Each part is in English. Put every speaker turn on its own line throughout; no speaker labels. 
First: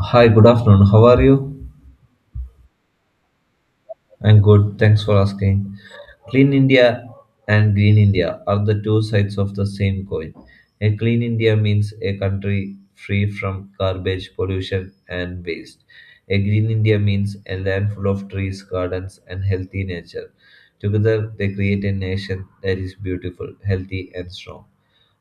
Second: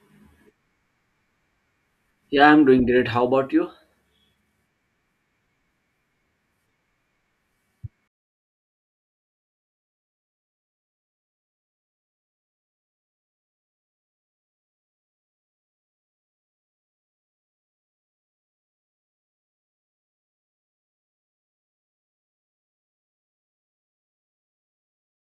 Hi, good afternoon. How are you?
Yeah, I'm doing great. How about you?
I'm good. Thanks for asking. Clean India and Green India are the two sides of the same coin. A clean India means a country free from garbage, pollution, and waste. A green India means a land full of trees, gardens, and healthy nature. Together, they create a nation that is beautiful, healthy, and strong.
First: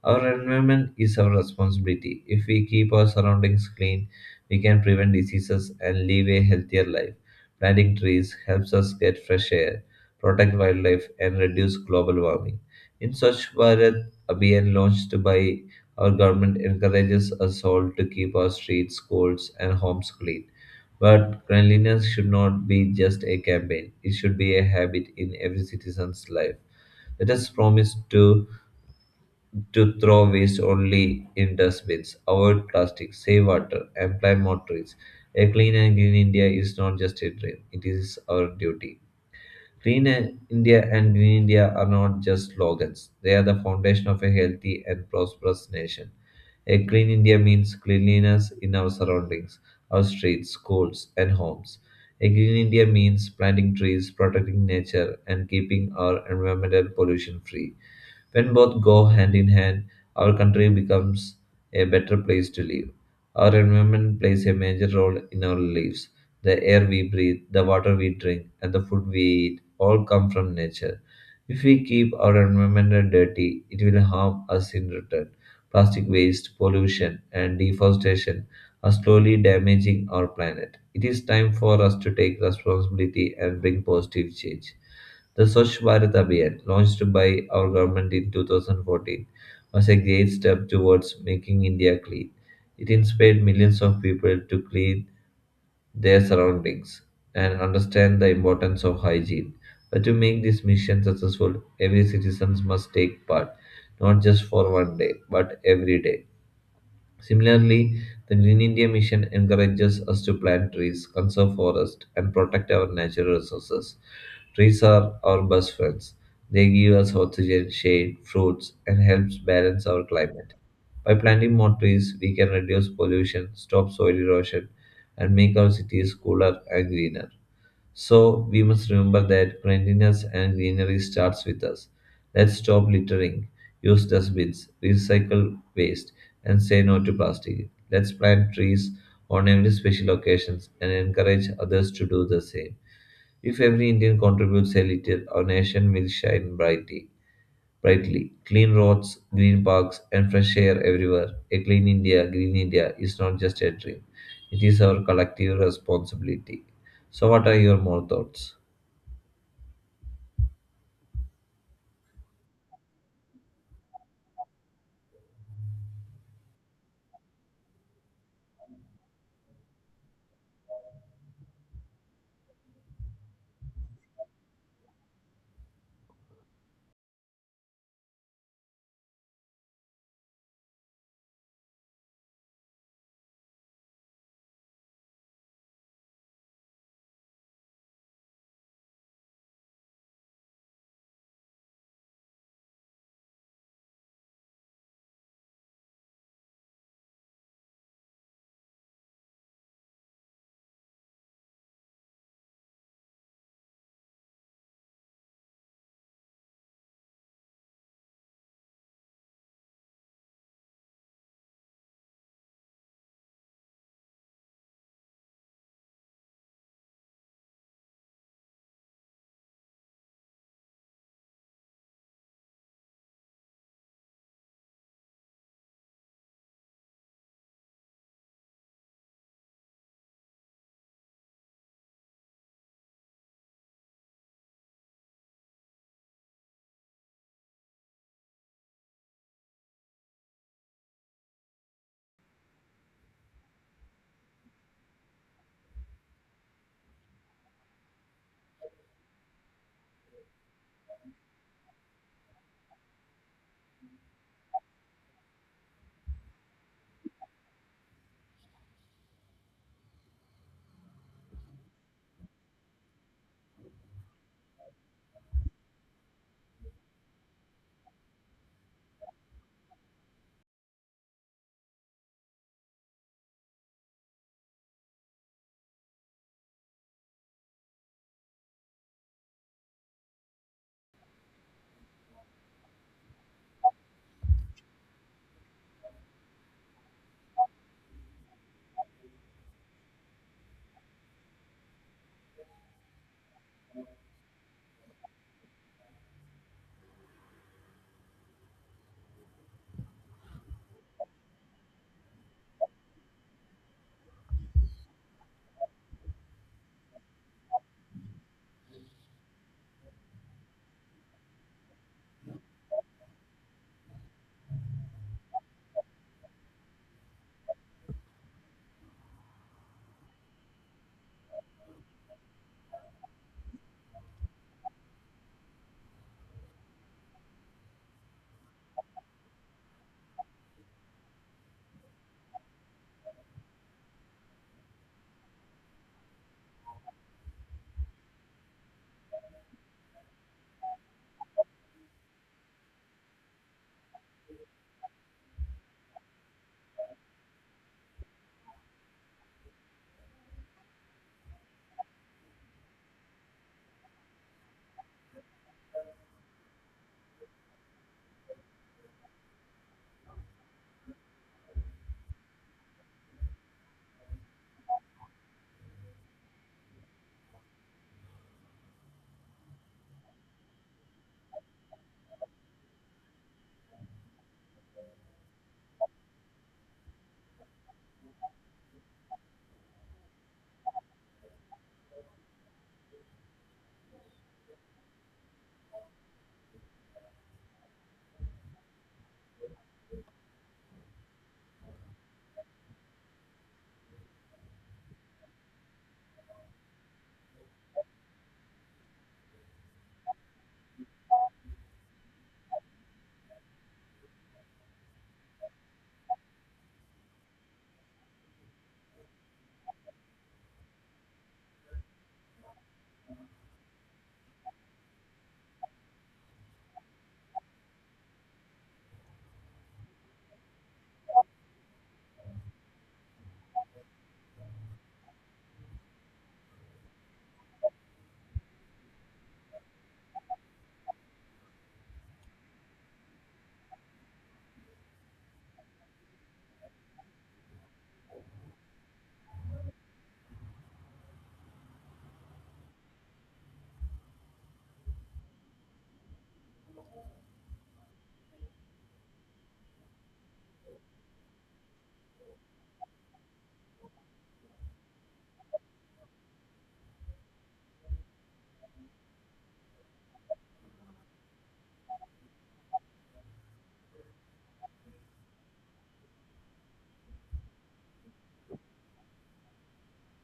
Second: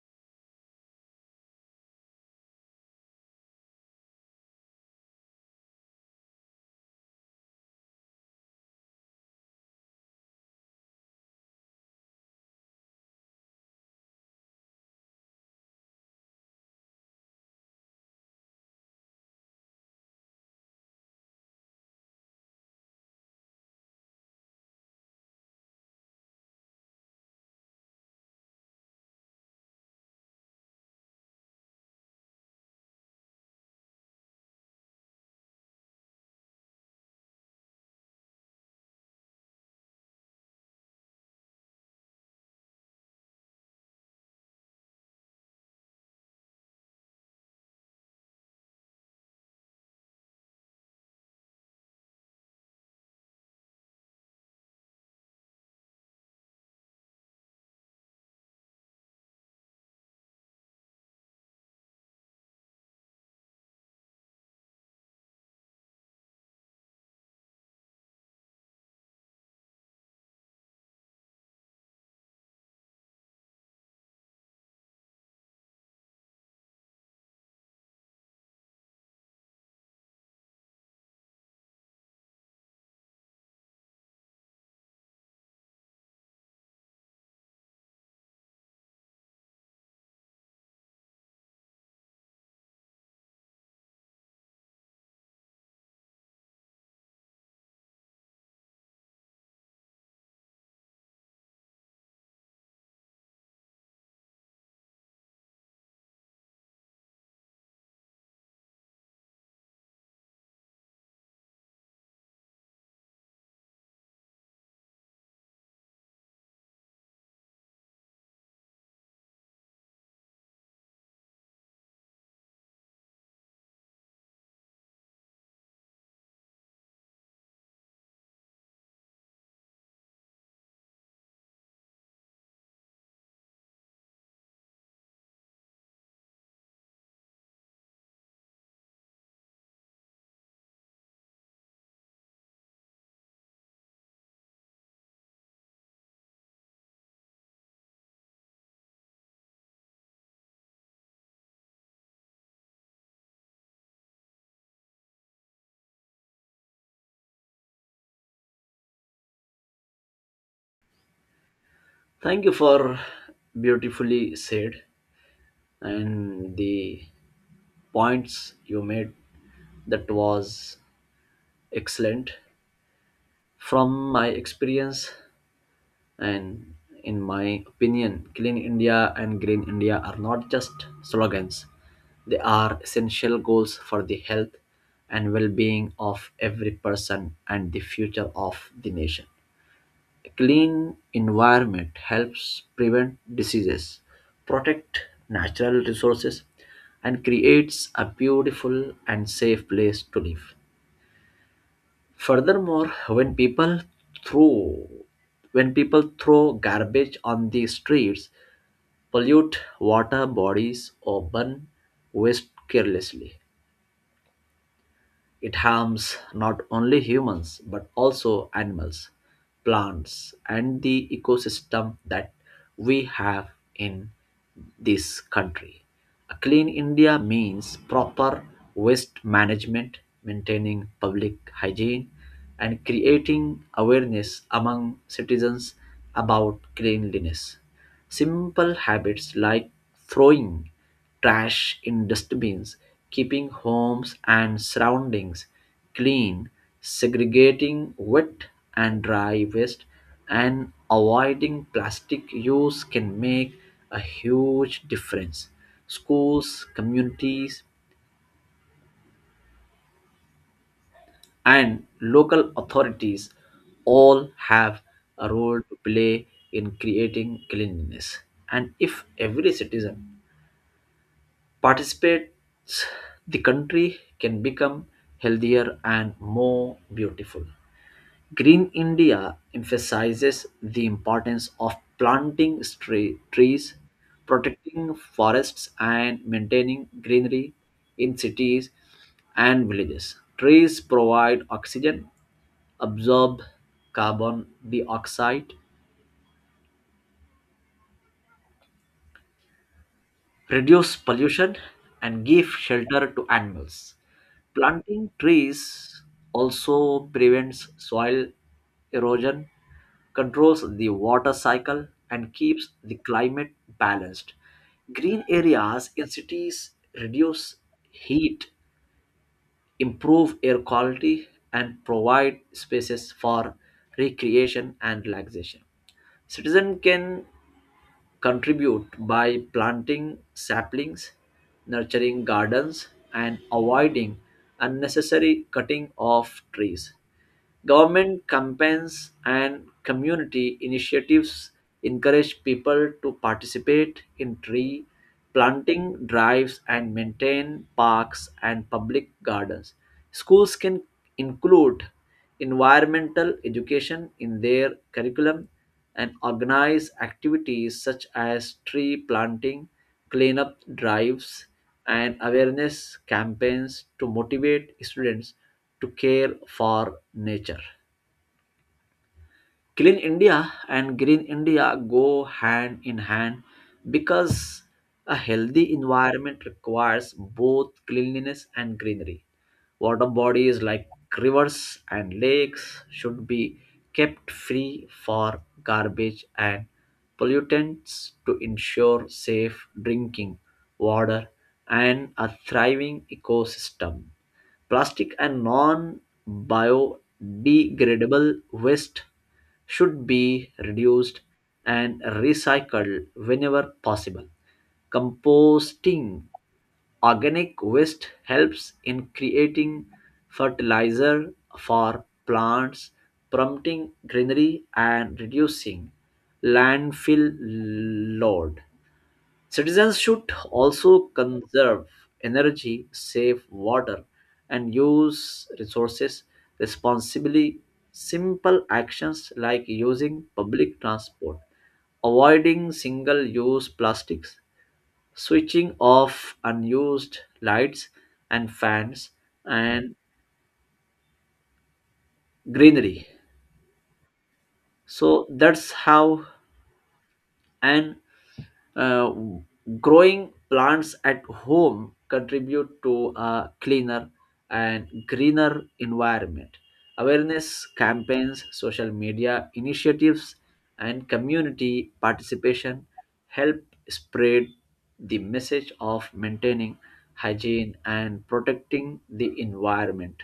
Our environment is our responsibility. If we keep our surroundings clean, we can prevent diseases and live a healthier life. Planting trees helps us get fresh air, protect wildlife, and reduce global warming. In Swachh Bharat Abhiyan launched by our government encourages us all to keep our streets, schools, and homes clean. But cleanliness should not be just a campaign; it should be a habit in every citizen's life. Let us promise to throw waste only in dustbins, avoid plastic, save water, and plant more trees. A clean and green India is not just a dream, it is our duty. Clean India and Green India are not just slogans, they are the foundation of a healthy and prosperous nation. A clean India means cleanliness in our surroundings, our streets, schools, and homes. A green India means planting trees, protecting nature, and keeping our environmental pollution free. When both go hand in hand, our country becomes a better place to live. Our environment plays a major role in our lives. The air we breathe, the water we drink, and the food we eat all come from nature. If we keep our environment dirty, it will harm us in return. Plastic waste, pollution, and deforestation are slowly damaging our planet. It is time for us to take responsibility and bring positive change. The Swachh Bharat Abhiyan, launched by our government in 2014, was a great step towards making India clean. It inspired millions of people to clean their surroundings and understand the importance of hygiene. But to make this mission successful, every citizen must take part, not just for one day, but every day. Similarly, the Green India Mission encourages us to plant trees, conserve forests, and protect our natural resources. Trees are our best friends. They give us oxygen, shade, fruits, and helps balance our climate. By planting more trees, we can reduce pollution, stop soil erosion, and make our cities cooler and greener. So we must remember that cleanliness and greenery starts with us. Let's stop littering, use dustbins, recycle waste, and say no to plastic. Let's plant trees on every special occasion and encourage others to do the same. If every Indian contributes a little, our nation will shine brightly. Brightly, clean roads, green parks, and fresh air everywhere. A clean India, green India is not just a dream; it is our collective responsibility. So, what are your more thoughts?
Thank you for beautifully said and the points you made, that was excellent. From my experience and in my opinion, Clean India and Green India are not just slogans. They are essential goals for the health and well-being of every person and the future of the nation. A clean environment helps prevent diseases, protect natural resources, and creates a beautiful and safe place to live. Furthermore, throw when people throw garbage on the streets, pollute water bodies, or burn waste carelessly. It harms not only humans but also animals, plants, and the ecosystem that we have in this country. A clean India means proper waste management, maintaining public hygiene, and creating awareness among citizens about cleanliness. Simple habits like throwing trash in dustbins, keeping homes and surroundings clean, segregating wet and dry waste, and avoiding plastic use can make a huge difference. Schools, communities, and local authorities all have a role to play in creating cleanliness. And if every citizen participates, the country can become healthier and more beautiful. Green India emphasizes the importance of planting trees, protecting forests, and maintaining greenery in cities and villages. Trees provide oxygen, absorb carbon dioxide, reduce pollution, and give shelter to animals. Planting trees also prevents soil erosion, controls the water cycle, and keeps the climate balanced. Green areas in cities reduce heat, improve air quality, and provide spaces for recreation and relaxation. Citizens can contribute by planting saplings, nurturing gardens, and avoiding unnecessary cutting of trees. Government campaigns and community initiatives encourage people to participate in tree planting drives and maintain parks and public gardens. Schools can include environmental education in their curriculum and organize activities such as tree planting, cleanup drives, and awareness campaigns to motivate students to care for nature. Clean India and Green India go hand in hand because a healthy environment requires both cleanliness and greenery. Water bodies like rivers and lakes should be kept free for garbage and pollutants to ensure safe drinking water and a thriving ecosystem. Plastic and non biodegradable waste should be reduced and recycled whenever possible. Composting organic waste helps in creating fertilizer for plants, prompting greenery and reducing landfill load. Citizens should also conserve energy, save water, and use resources responsibly. Simple actions like using public transport, avoiding single use plastics, switching off unused lights and fans, and greenery. So that's how an Uh, growing plants at home contribute to a cleaner and greener environment. Awareness campaigns, social media initiatives, and community participation help spread the message of maintaining hygiene and protecting the environment.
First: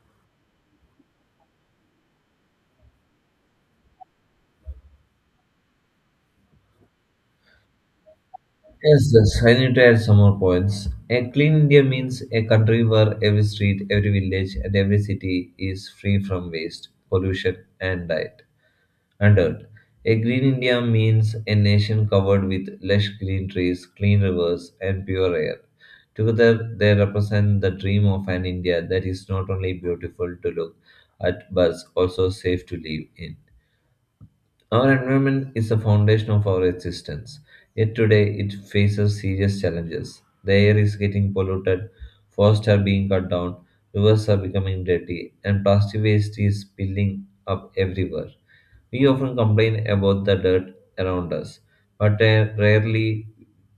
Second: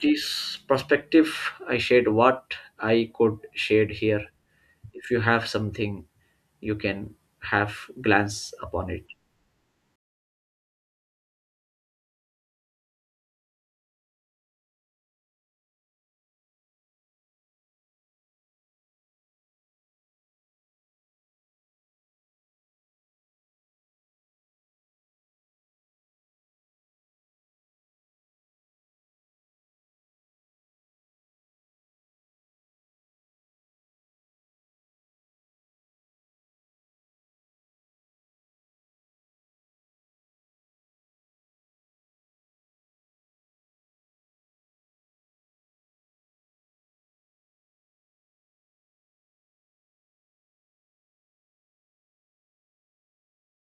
This perspective I shared, what I could share here. If you have something, you can have glance upon
Yes,
it.
yes, I need to add some more points. A clean India means a country where every street, every village, and every city is free from waste, pollution, and dirt. And dirt. A green India means a nation covered with lush green trees, clean rivers, and pure air. Together, they represent the dream of an India that is not only beautiful to look at but also safe to live in. Our environment is the foundation of our existence, yet today it faces serious challenges. The air is getting polluted, forests are being cut down, rivers are becoming dirty, and plastic waste is spilling up everywhere. We often complain about the dirt around us, but rarely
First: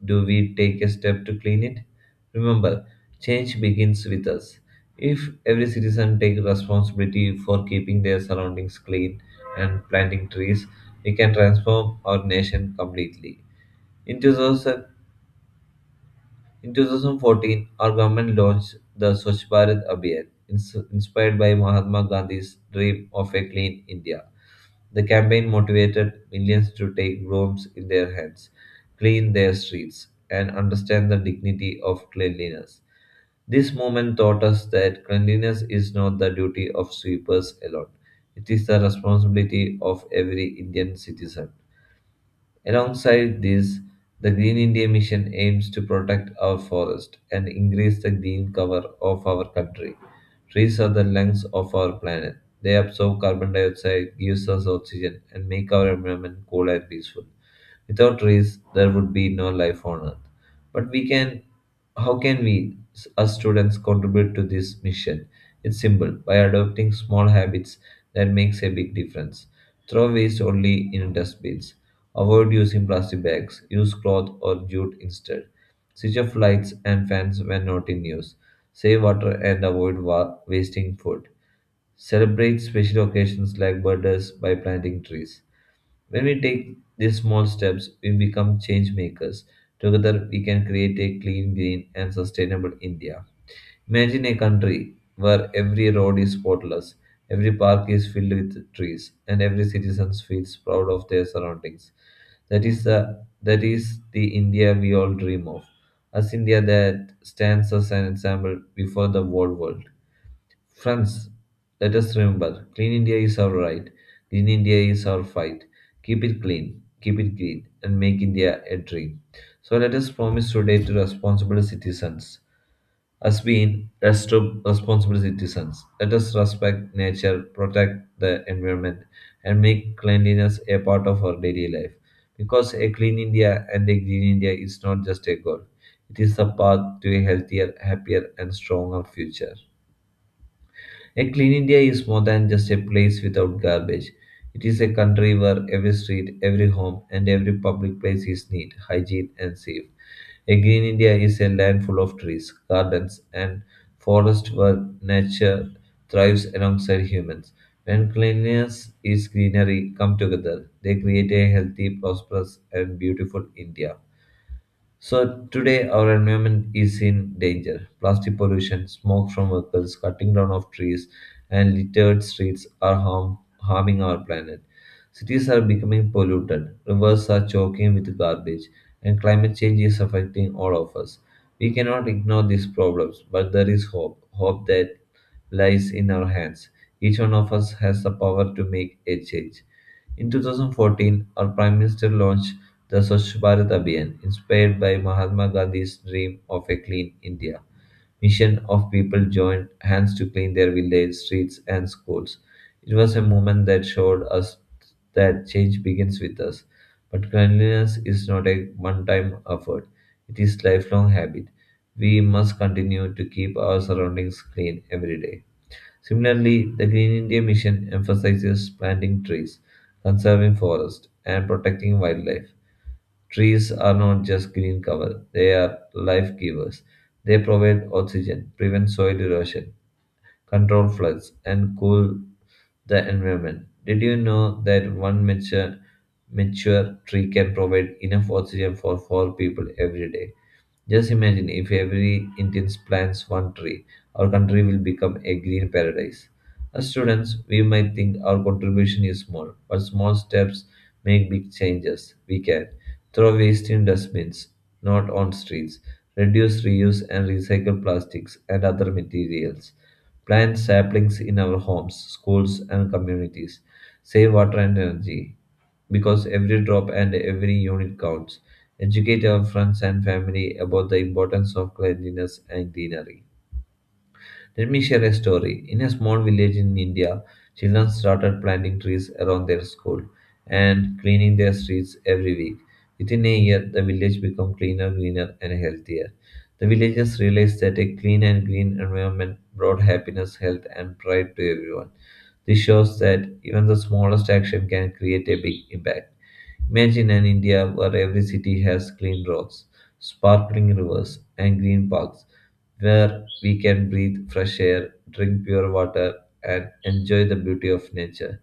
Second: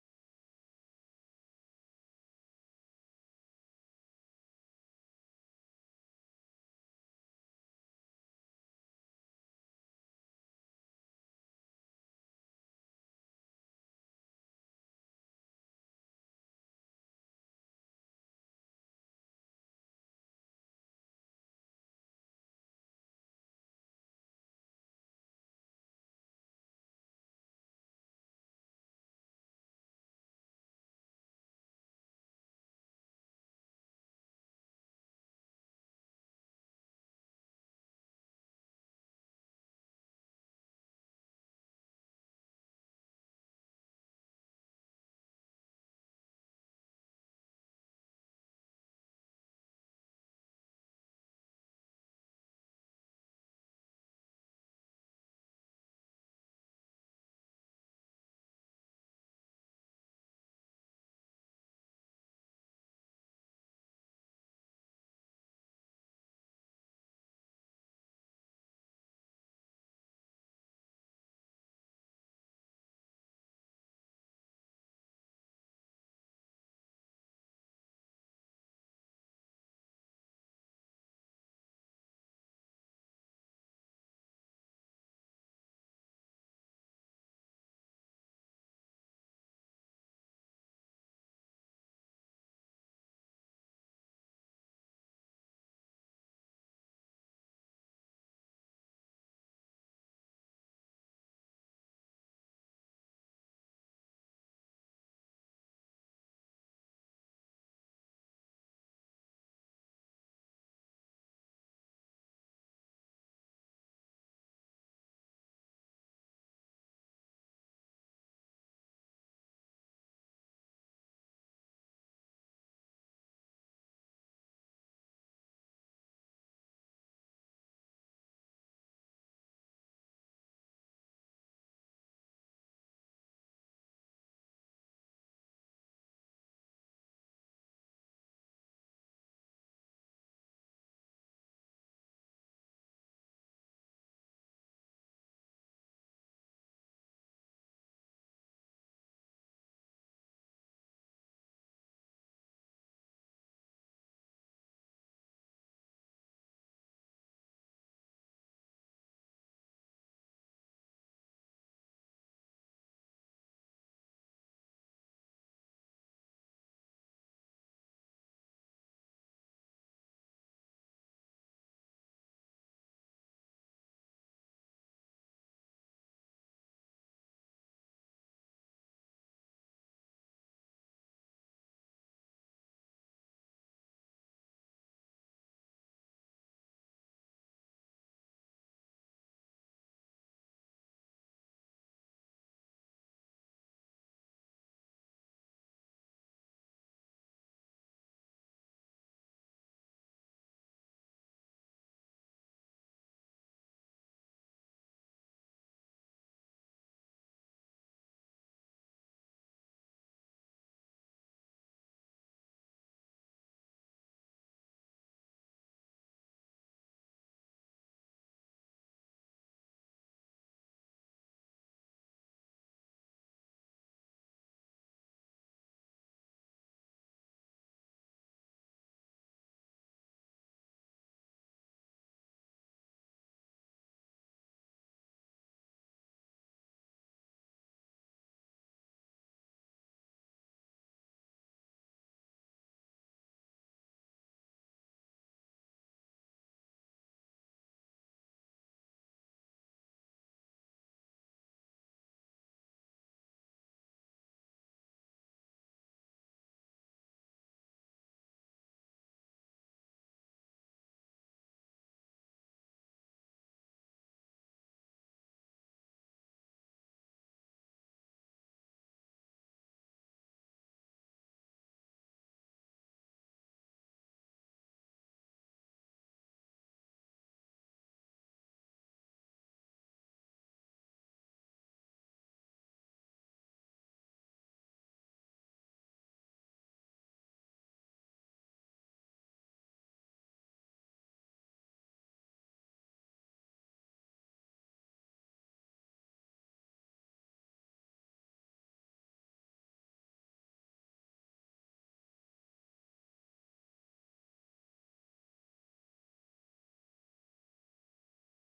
do we take a step to clean it. Remember, change begins with us. If every citizen takes responsibility for keeping their surroundings clean and planting trees, it can transform our nation completely. In, 2000, in 2014, our government launched the Swachh Bharat Abhiyan, inspired by Mahatma Gandhi's dream of a clean India. The campaign motivated millions to take brooms in their hands, clean their streets, and understand the dignity of cleanliness. This movement taught us that cleanliness is not the duty of sweepers alone. It is the responsibility of every Indian citizen. Alongside this, the Green India Mission aims to protect our forest and increase the green cover of our country. Trees are the lungs of our planet. They absorb carbon dioxide, gives us oxygen, and make our environment cool and peaceful. Without trees, there would be no life on Earth. But we can, how can we, as students, contribute to this mission? It's simple by adopting small habits that makes a big difference. Throw waste only in dustbins. Avoid using plastic bags. Use cloth or jute instead. Switch off lights and fans when not in use. Save water and avoid wasting food. Celebrate special occasions like birthdays by planting trees. When we take these small steps, we become change makers. Together, we can create a clean, green, and sustainable India. Imagine a country where every road is spotless, every park is filled with trees, and every citizen feels proud of their surroundings. That is the India we all dream of. As India that stands as an example before the whole world. Friends, let us remember clean India is our right. Clean India is our fight. Keep it clean, keep it green, and make India a dream. So let us promise today to responsible citizens as being responsible citizens. Let us respect nature, protect the environment, and make cleanliness a part of our daily life. Because a clean India and a green India is not just a goal, it is the path to a healthier, happier, and stronger future. A clean India is more than just a place without garbage. It is a country where every street, every home, and every public place is neat, hygiene, and safe. A green India is a land full of trees, gardens, and forests where nature thrives alongside humans. When cleanliness is greenery come together, they create a healthy, prosperous, and beautiful India. So today our environment is in danger. Plastic pollution, smoke from vehicles, cutting down of trees, and littered streets are harming our planet. Cities are becoming polluted, rivers are choking with garbage, and climate change is affecting all of us. We cannot ignore these problems, but there is hope. Hope that lies in our hands. Each one of us has the power to make a change. In 2014, our Prime Minister launched the Swachh Bharat Abhiyan, inspired by Mahatma Gandhi's dream of a clean India, mission of people joined hands to clean their village, streets, and schools. It was a movement that showed us that change begins with us. But cleanliness is not a one time effort, it is lifelong habit. We must continue to keep our surroundings clean every day. Similarly, the Green India Mission emphasizes planting trees, conserving forests, and protecting wildlife. Trees are not just green cover, they are life givers. They provide oxygen, prevent soil erosion, control floods, and cool the environment. Did you know that one mature tree can provide enough oxygen for four people every day? Just imagine if every Indian plants one tree, our country will become a green paradise. As students, we might think our contribution is small, but small steps make big changes. We can throw waste in dustbins, not on streets, reduce, reuse, and recycle plastics and other materials, plant saplings in our homes, schools, and communities, save water and energy because every drop and every unit counts. Educate our friends and family about the importance of cleanliness and greenery. Let me share a story. In a small village in India, children started planting trees around their school and cleaning their streets every week. Within a year, the village became cleaner, greener, and healthier. The villagers realized that a clean and green environment brought happiness, health, and pride to everyone. This shows that even the smallest action can create a big impact. Imagine an India where every city has clean roads, sparkling rivers, and green parks where we can breathe fresh air, drink pure water, and enjoy the beauty of nature.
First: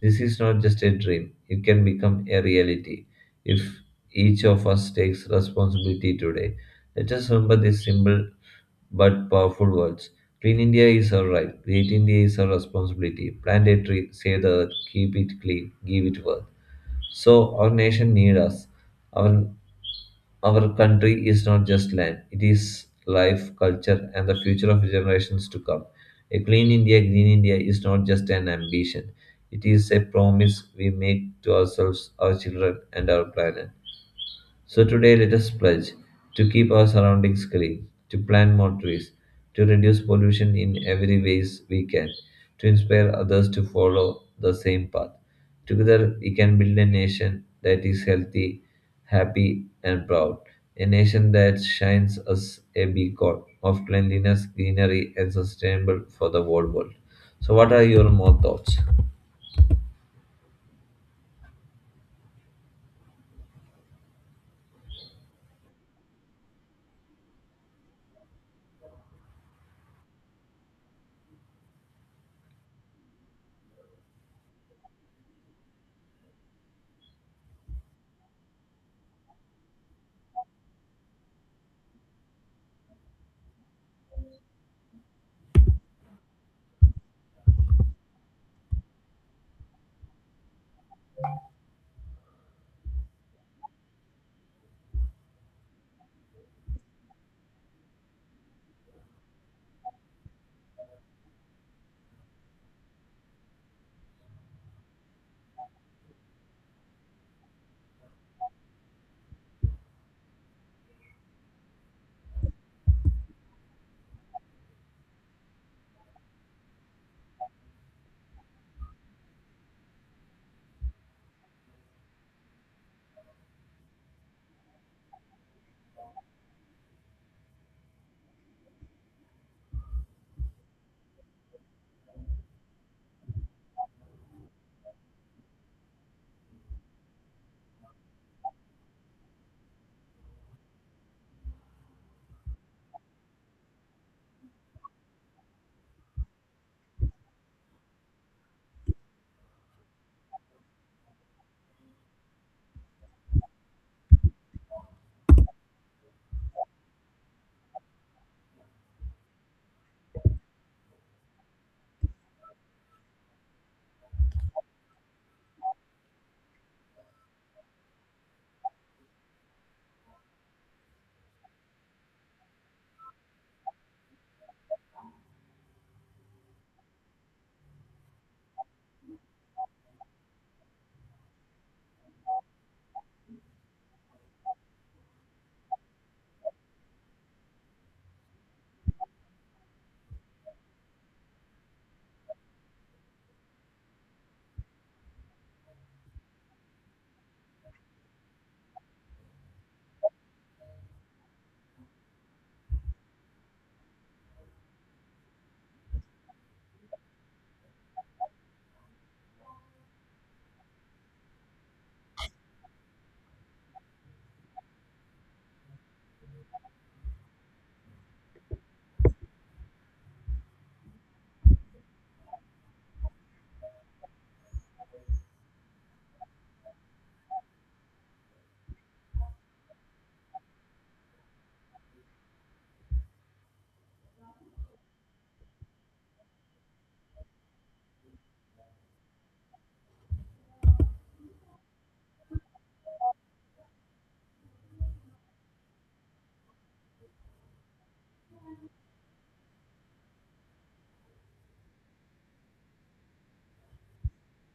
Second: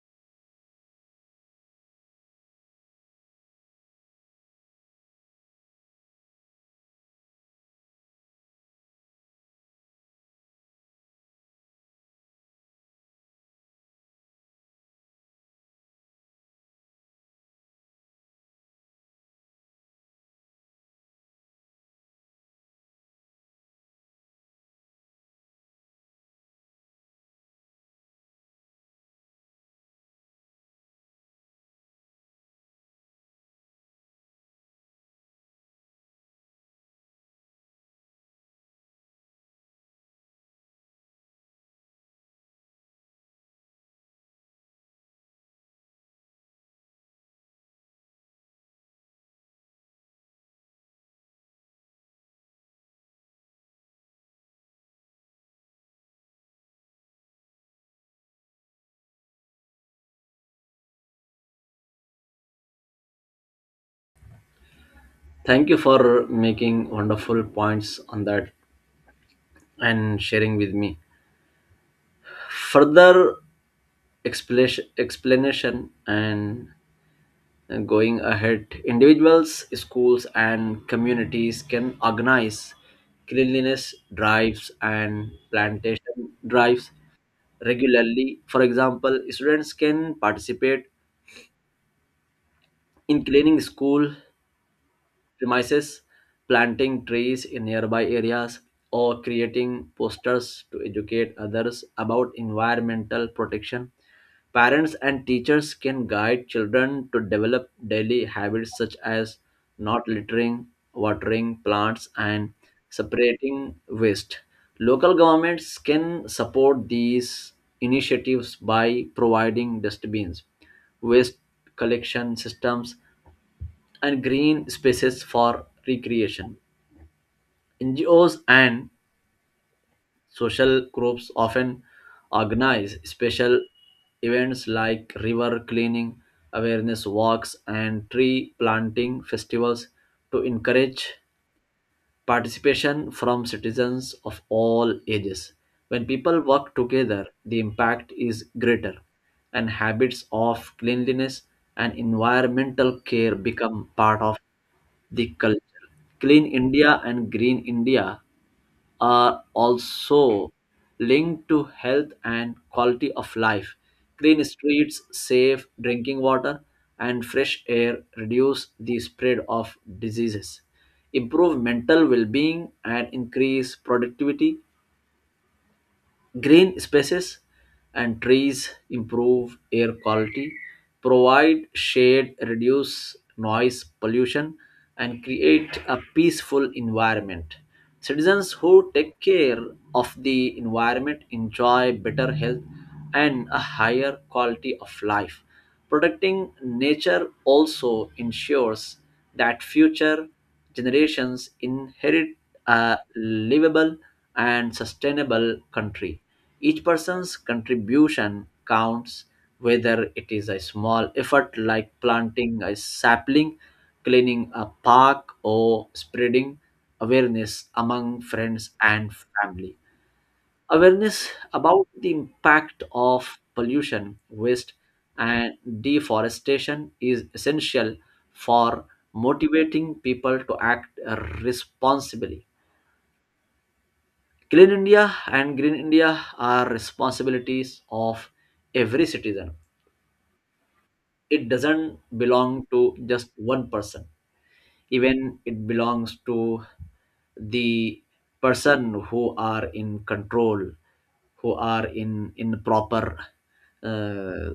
This is not just a dream, it can become a reality if each of us takes responsibility today. Let us remember these simple but powerful words. Clean India is our right, Great India is our responsibility. Plant a tree, save the earth, keep it clean, give it worth. So our nation needs us. Our our country is not just land, it is life, culture, and the future of generations to come. A clean India, green India is not just an ambition, it is a promise we make to ourselves, our children, and our planet. So today, let us pledge to keep our surroundings clean, to plant more trees, to reduce pollution in every ways we can, to inspire others to follow the same path. Together, we can build a nation that is healthy, happy, and proud. A nation that shines as a beacon of cleanliness, greenery, and sustainable for the whole world. So, what are your more thoughts?
Thank you for making wonderful points on that and sharing with me further explanation. And going ahead, individuals, schools, and communities can organize cleanliness drives and plantation drives regularly. For example, students can participate in cleaning school premises, planting trees in nearby areas, or creating posters to educate others about environmental protection. Parents and teachers can guide children to develop daily habits such as not littering, watering plants, and separating waste. Local governments can support these initiatives by providing dustbins, waste collection systems, and green spaces for recreation. NGOs and social groups often organize special events like river cleaning, awareness walks, and tree planting festivals to encourage participation from citizens of all ages. When people work together, the impact is greater, and habits of cleanliness and environmental care become part of the culture. Clean India and Green India are also linked to health and quality of life. Clean streets, safe drinking water, and fresh air reduce the spread of diseases, improve mental well being, and increase productivity. Green spaces and trees improve air quality, provide shade, reduce noise pollution, and create a peaceful environment. Citizens who take care of the environment enjoy better health and a higher quality of life. Protecting nature also ensures that future generations inherit a livable and sustainable country. Each person's contribution counts, whether it is a small effort like planting a sapling, cleaning a park, or spreading awareness among friends and family. Awareness about the impact of pollution, waste, and deforestation is essential for motivating people to act responsibly. Clean India and Green India are responsibilities of every citizen. It doesn't belong to just one person, even it belongs to the person who are in control, who are in proper uh,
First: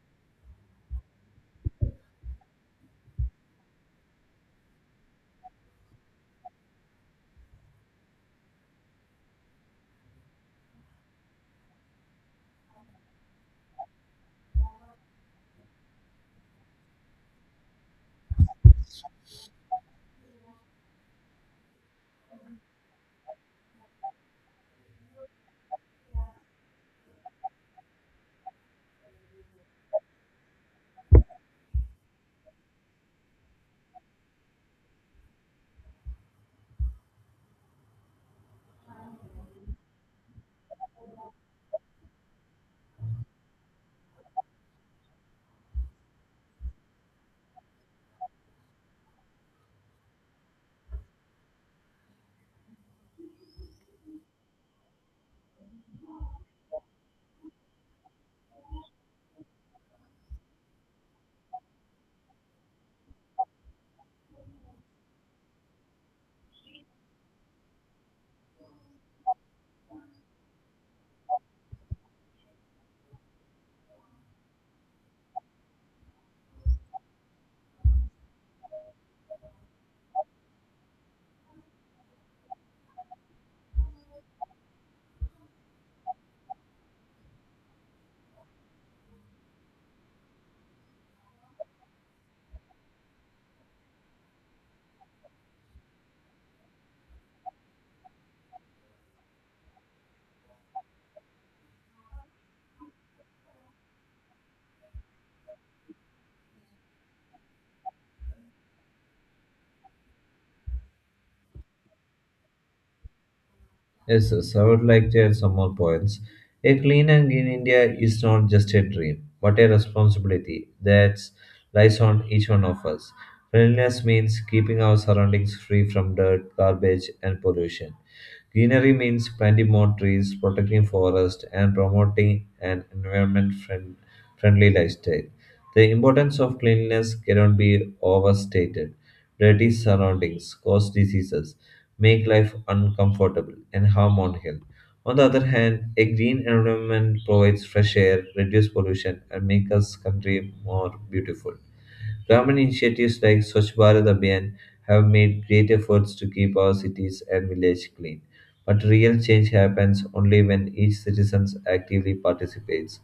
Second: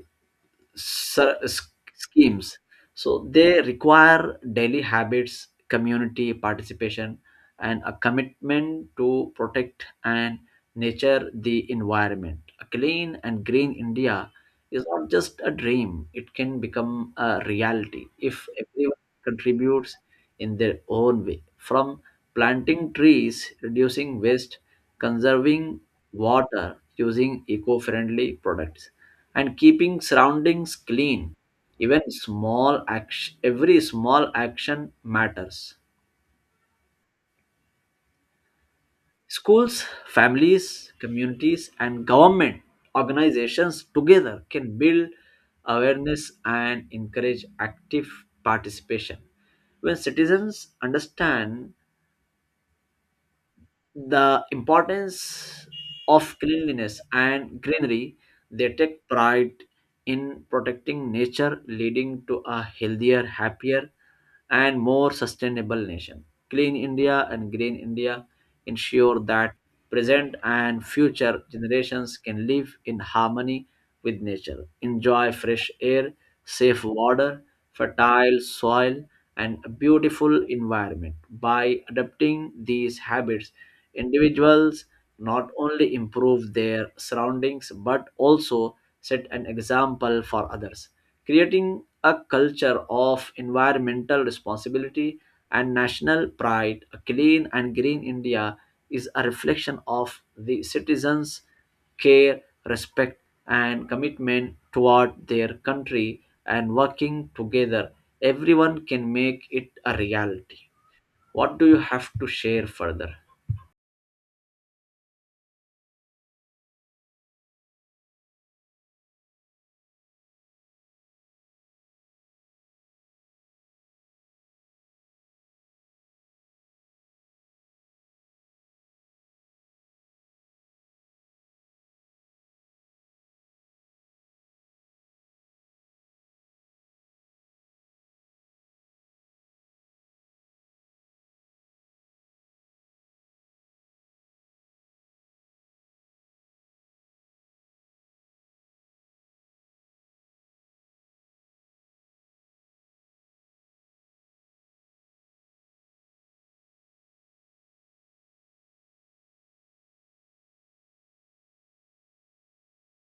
schemes. So they require daily habits, community participation, and a commitment to protect and nature the environment. A clean and green India is not just a dream, it can become a reality if everyone contributes in their own way, from planting trees, reducing waste, conserving water, using eco friendly products, and keeping surroundings clean. Every small action matters. Schools, families, communities, and government organizations together can build awareness and encourage active participation. When citizens understand the importance of cleanliness and greenery, they take pride in protecting nature, leading to a healthier, happier, and more sustainable nation. Clean India and Green India ensure that present and future generations can live in harmony with nature, enjoy fresh air, safe water, fertile soil, and a beautiful environment. By adopting these habits, individuals not only improve their surroundings but also set an example for others, creating a culture of environmental responsibility and national pride. A clean and green India is a reflection of the citizens' care, respect, and commitment toward their country, and working together, everyone can make it a reality. What do you have to share further?
Yes, I would like to add some more points. A clean and green India is not just a dream, but a responsibility that lies on each one of us. Cleanliness means keeping our surroundings free from dirt, garbage, and pollution. Greenery means planting more trees, protecting forests, and promoting an friendly lifestyle. The importance of cleanliness cannot be overstated. Dirty surroundings cause diseases, make life uncomfortable and harm on health. On the other hand, a green environment provides fresh air, reduces pollution, and makes us country more beautiful. Government initiatives like Swachh Bharat Abhiyan have made great efforts to keep our cities and villages clean. But real change happens only when each citizen actively participates.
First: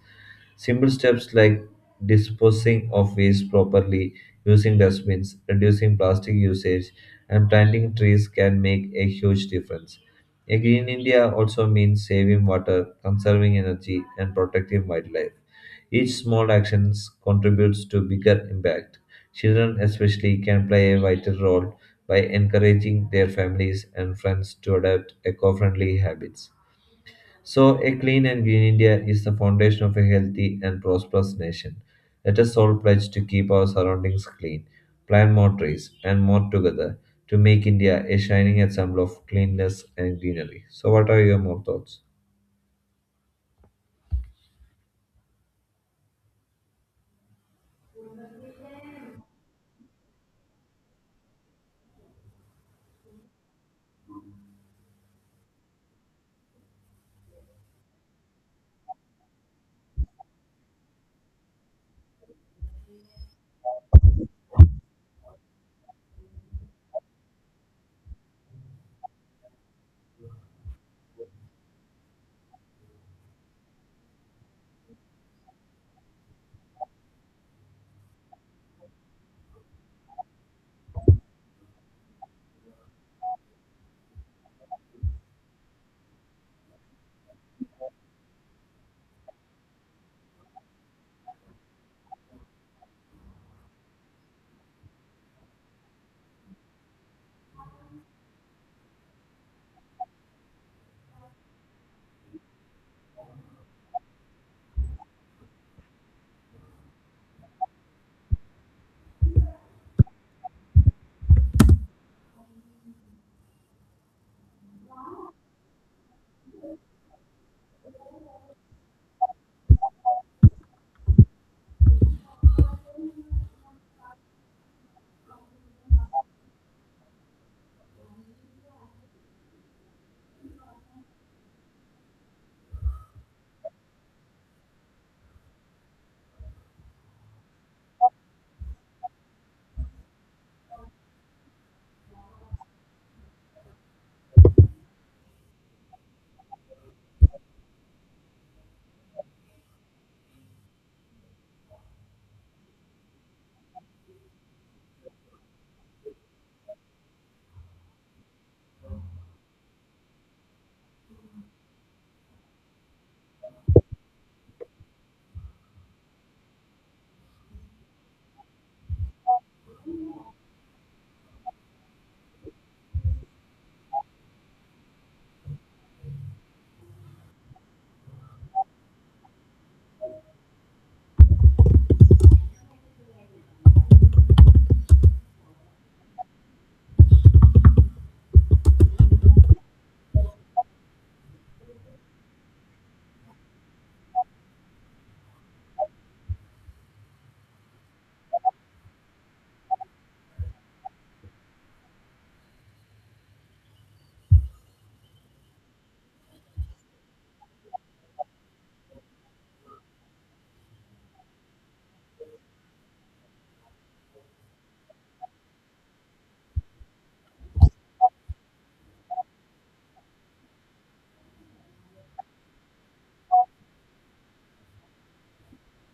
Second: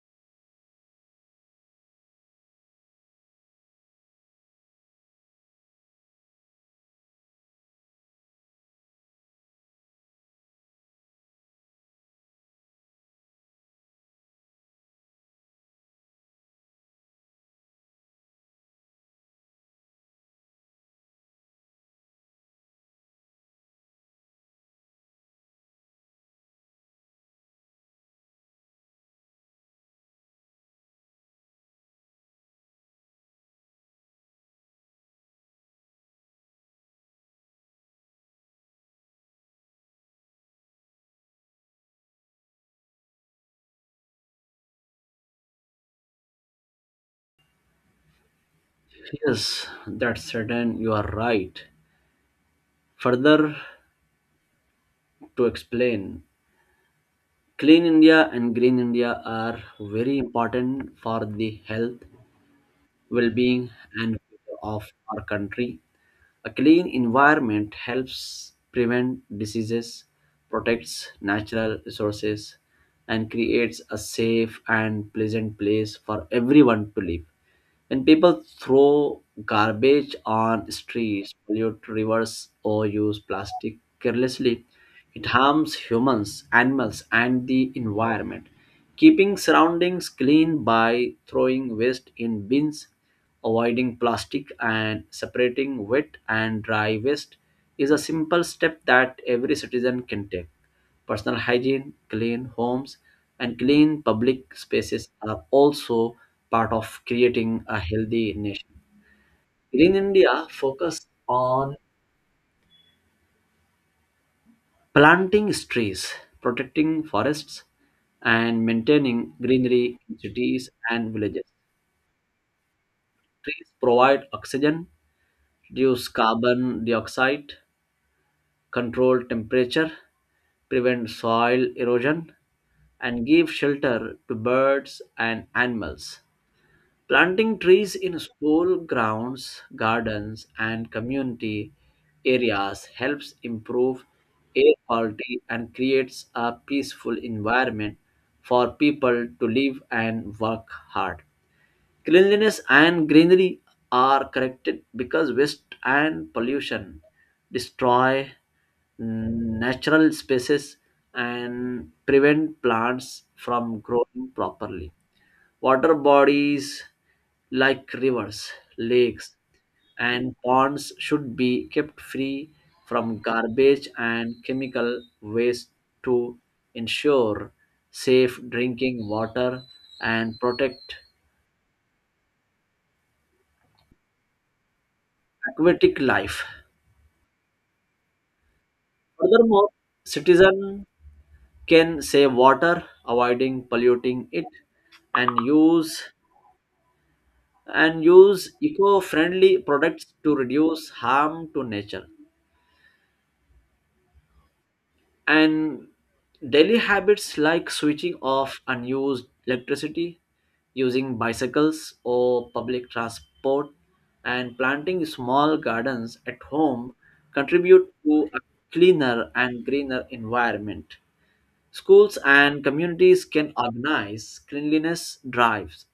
Simple steps like disposing of waste properly, using dustbins, reducing plastic usage, and planting trees can make a huge difference. A green India also means saving water, conserving energy, and protecting wildlife. Each small action contributes to bigger impact. Children, especially, can play a vital role by encouraging their families and friends to adopt eco friendly habits. So, a clean and green India is the foundation of a healthy and prosperous nation. Let us all pledge to keep our surroundings clean, plant more trees, and more together to make India a shining example of cleanliness and greenery. So, what are your more thoughts?
Yes, that's certain. You are right. Further to explain, Clean India and Green India are very important for the health, well being, and future of our country. A clean environment helps prevent diseases, protects natural resources, and creates a safe and pleasant place for everyone to live. When people throw garbage on streets, pollute rivers, or use plastic carelessly, it harms humans, animals, and the environment. Keeping surroundings clean by throwing waste in bins, avoiding plastic, and separating wet and dry waste is a simple step that every citizen can take. Personal hygiene, clean homes, and clean public spaces are also part of creating a healthy nation. Green India focus on planting trees, protecting forests, and maintaining greenery in cities and villages. Trees provide oxygen, reduce carbon dioxide, control temperature, prevent soil erosion, and give shelter to birds and animals. Planting trees in school grounds, gardens, and community areas helps improve air quality and creates a peaceful environment for people to live and work hard. Cleanliness and greenery are connected because waste and pollution destroy natural spaces and prevent plants from growing properly. Water bodies like rivers, lakes, and ponds should be kept free from garbage and chemical waste to ensure safe drinking water and protect aquatic life. Furthermore, citizens can save water, avoiding polluting it, and use eco-friendly products to reduce harm to nature. And daily habits like switching off unused electricity, using bicycles or public transport, and planting small gardens at home contribute to a cleaner and greener environment. Schools and communities can organize cleanliness drives,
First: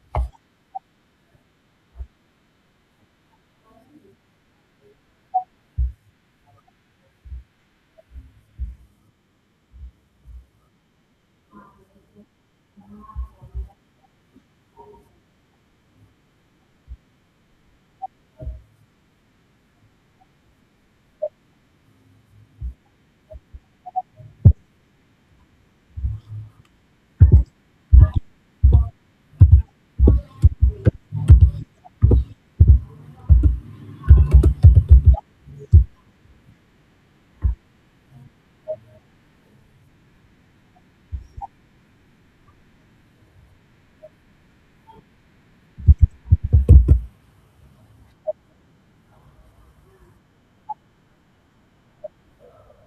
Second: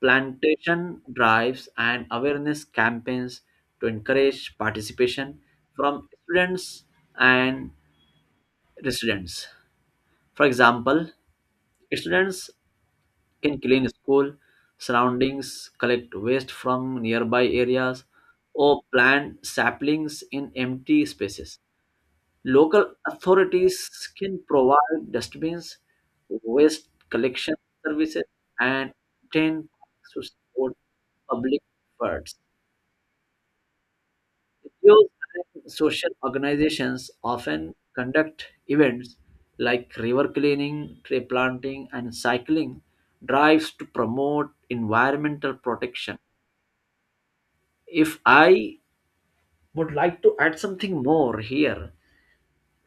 plantation drives, and awareness campaigns to encourage participation from students and residents. For example, students can clean school surroundings, collect waste from nearby areas, or plant saplings in empty spaces. Local authorities can provide dustbins, waste collection services, and maintain parks to support public efforts. NGOs and social organizations often conduct events like river cleaning, tree planting, and cycling drives to promote environmental protection. If I would like to add something more here,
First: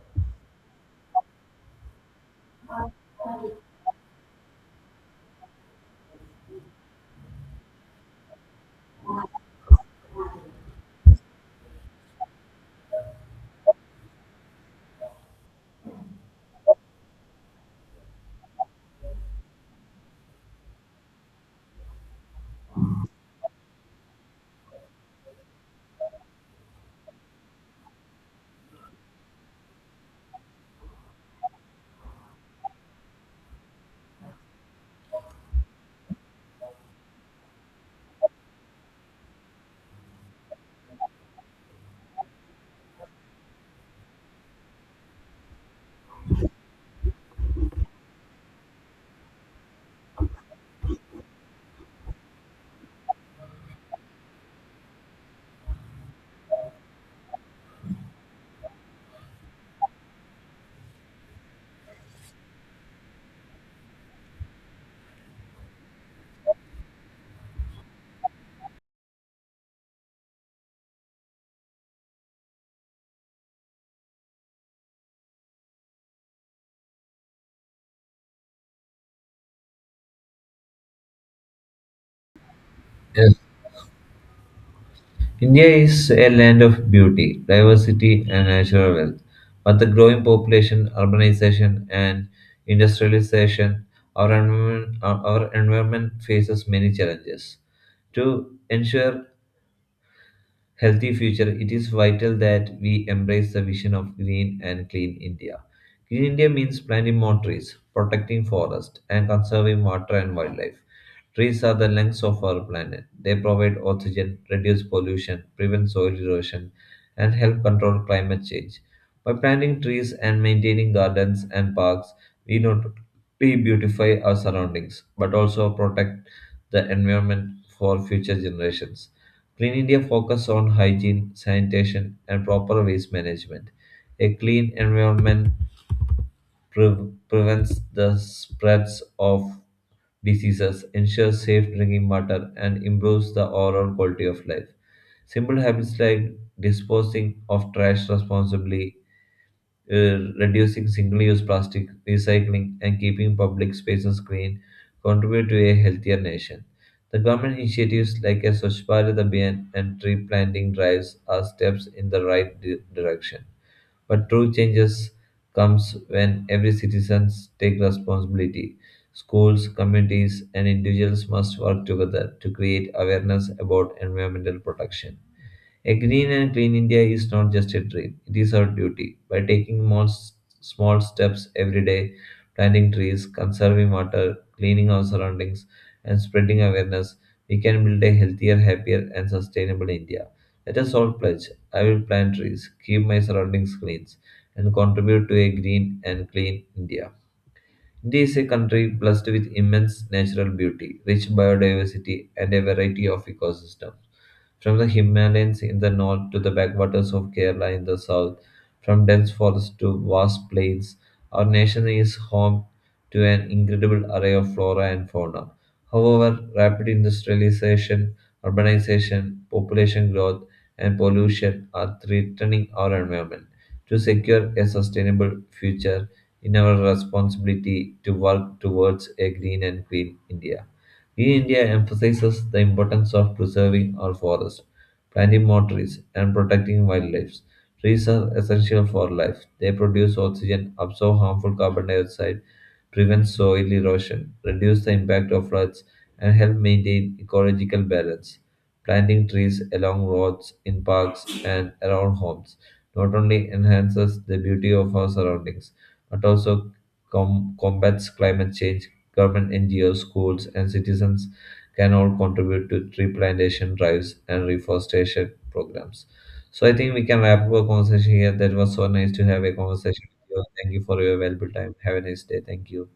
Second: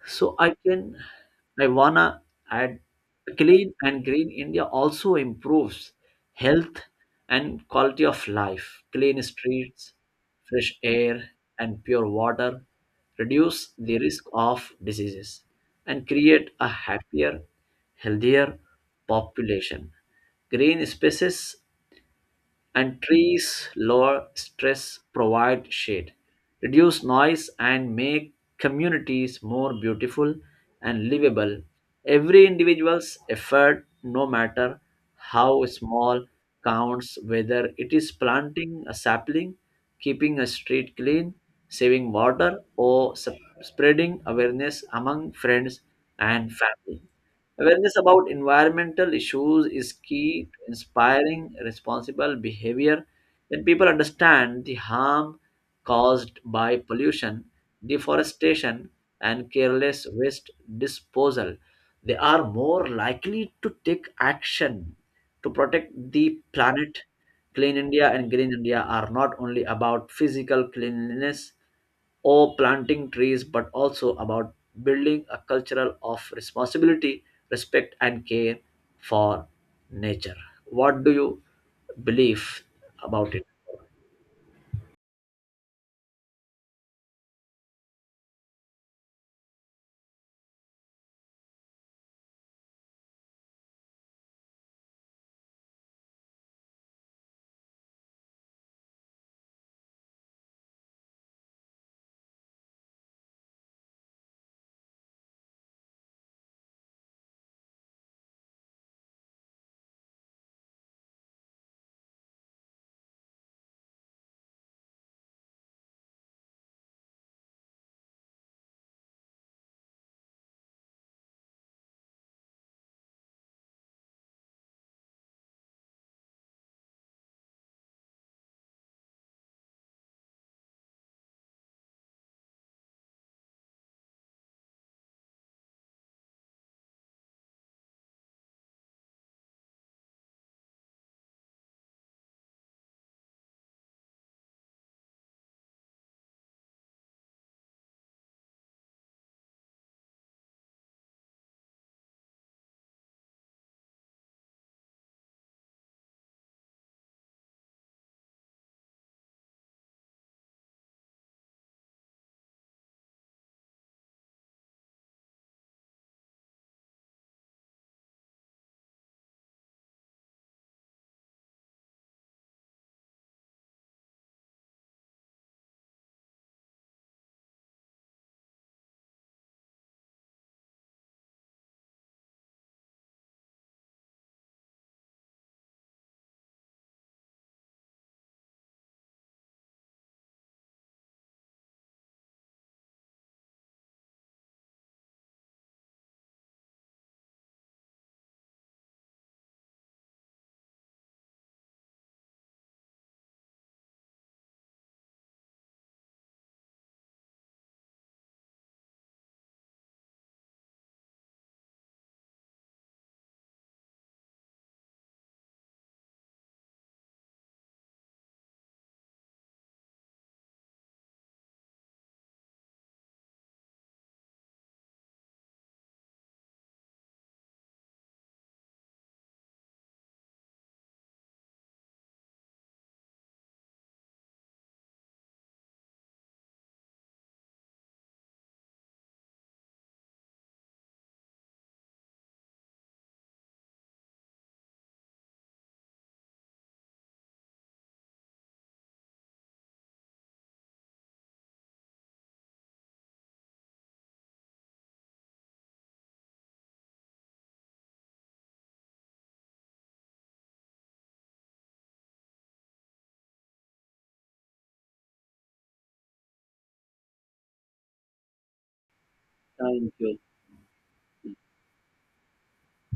so I can, I wanna add, clean and green India also improves health and quality of life. Clean streets, fresh air, and pure water reduce the risk of diseases and create a happier, healthier population. Green spaces and trees lower stress, provide shade, reduce noise, and make communities more beautiful and livable. Every individual's effort, no matter how small, counts, whether it is planting a sapling, keeping a street clean, saving water, or spreading awareness among friends and family. Awareness about environmental issues is key to inspiring responsible behavior. When people understand the harm caused by pollution, deforestation, and careless waste disposal, they are more likely to take action to protect the planet. Clean India and Green India are not only about physical cleanliness or planting trees, but also about building a cultural of responsibility, respect, and care for nature. What do you believe
Yes.
about it?
India is a land of beauty, diversity, and natural wealth, but the growing population, urbanization, and industrialization, our environment, our environment faces many challenges. To ensure healthy future, it is vital that we embrace the vision of green and clean India. Green India means planting more trees, protecting forests, and conserving water and wildlife. Trees are the lungs of our planet. They provide oxygen, reduce pollution, prevent soil erosion, and help control climate change. By planting trees and maintaining gardens and parks, we not only beautify our surroundings but also protect the environment for future generations. Clean India focus on hygiene, sanitation, and proper waste management. A clean environment prevents the spreads of diseases, ensures safe drinking water, and improves the overall quality of life. Simple habits like disposing of trash responsibly uh, reducing single-use plastic, recycling, and keeping public spaces clean contribute to a healthier nation. The government initiatives like a Swachh Bharat Abhiyan and tree planting drives are steps in the right direction. But true changes comes when every citizen take responsibility. Schools, communities, and individuals must work together to create awareness about environmental protection. A green and clean India is not just a dream, it is our duty. By taking small steps every day, planting trees, conserving water, cleaning our surroundings, and spreading awareness, we can build a healthier, happier, and sustainable India. Let us all pledge I will plant trees, keep my surroundings clean, and contribute to a green and clean India. India is a country blessed with immense natural beauty, rich biodiversity, and a variety of ecosystems. From the Himalayas in the north to the backwaters of Kerala in the south, from dense forests to vast plains, our nation is home to an incredible array of flora and fauna. However, rapid industrialization, urbanization, population growth, and pollution are threatening our environment. To secure a sustainable future, in our responsibility to work towards a green and clean India. Green India emphasizes the importance of preserving our forests, planting more trees, and protecting wildlife. Trees are essential for life. They produce oxygen, absorb harmful carbon dioxide, prevent soil erosion, reduce the impact of floods, and help maintain ecological balance. Planting trees along roads, in parks, and around homes not only enhances the beauty of our surroundings but also combats climate change. Government NGOs, schools, and citizens can all contribute to tree plantation drives and reforestation programs. So I think we can wrap up our conversation here. That was so nice to have a
Thank
conversation
you.
with you. Thank you for your valuable time. Have a nice day. Thank you.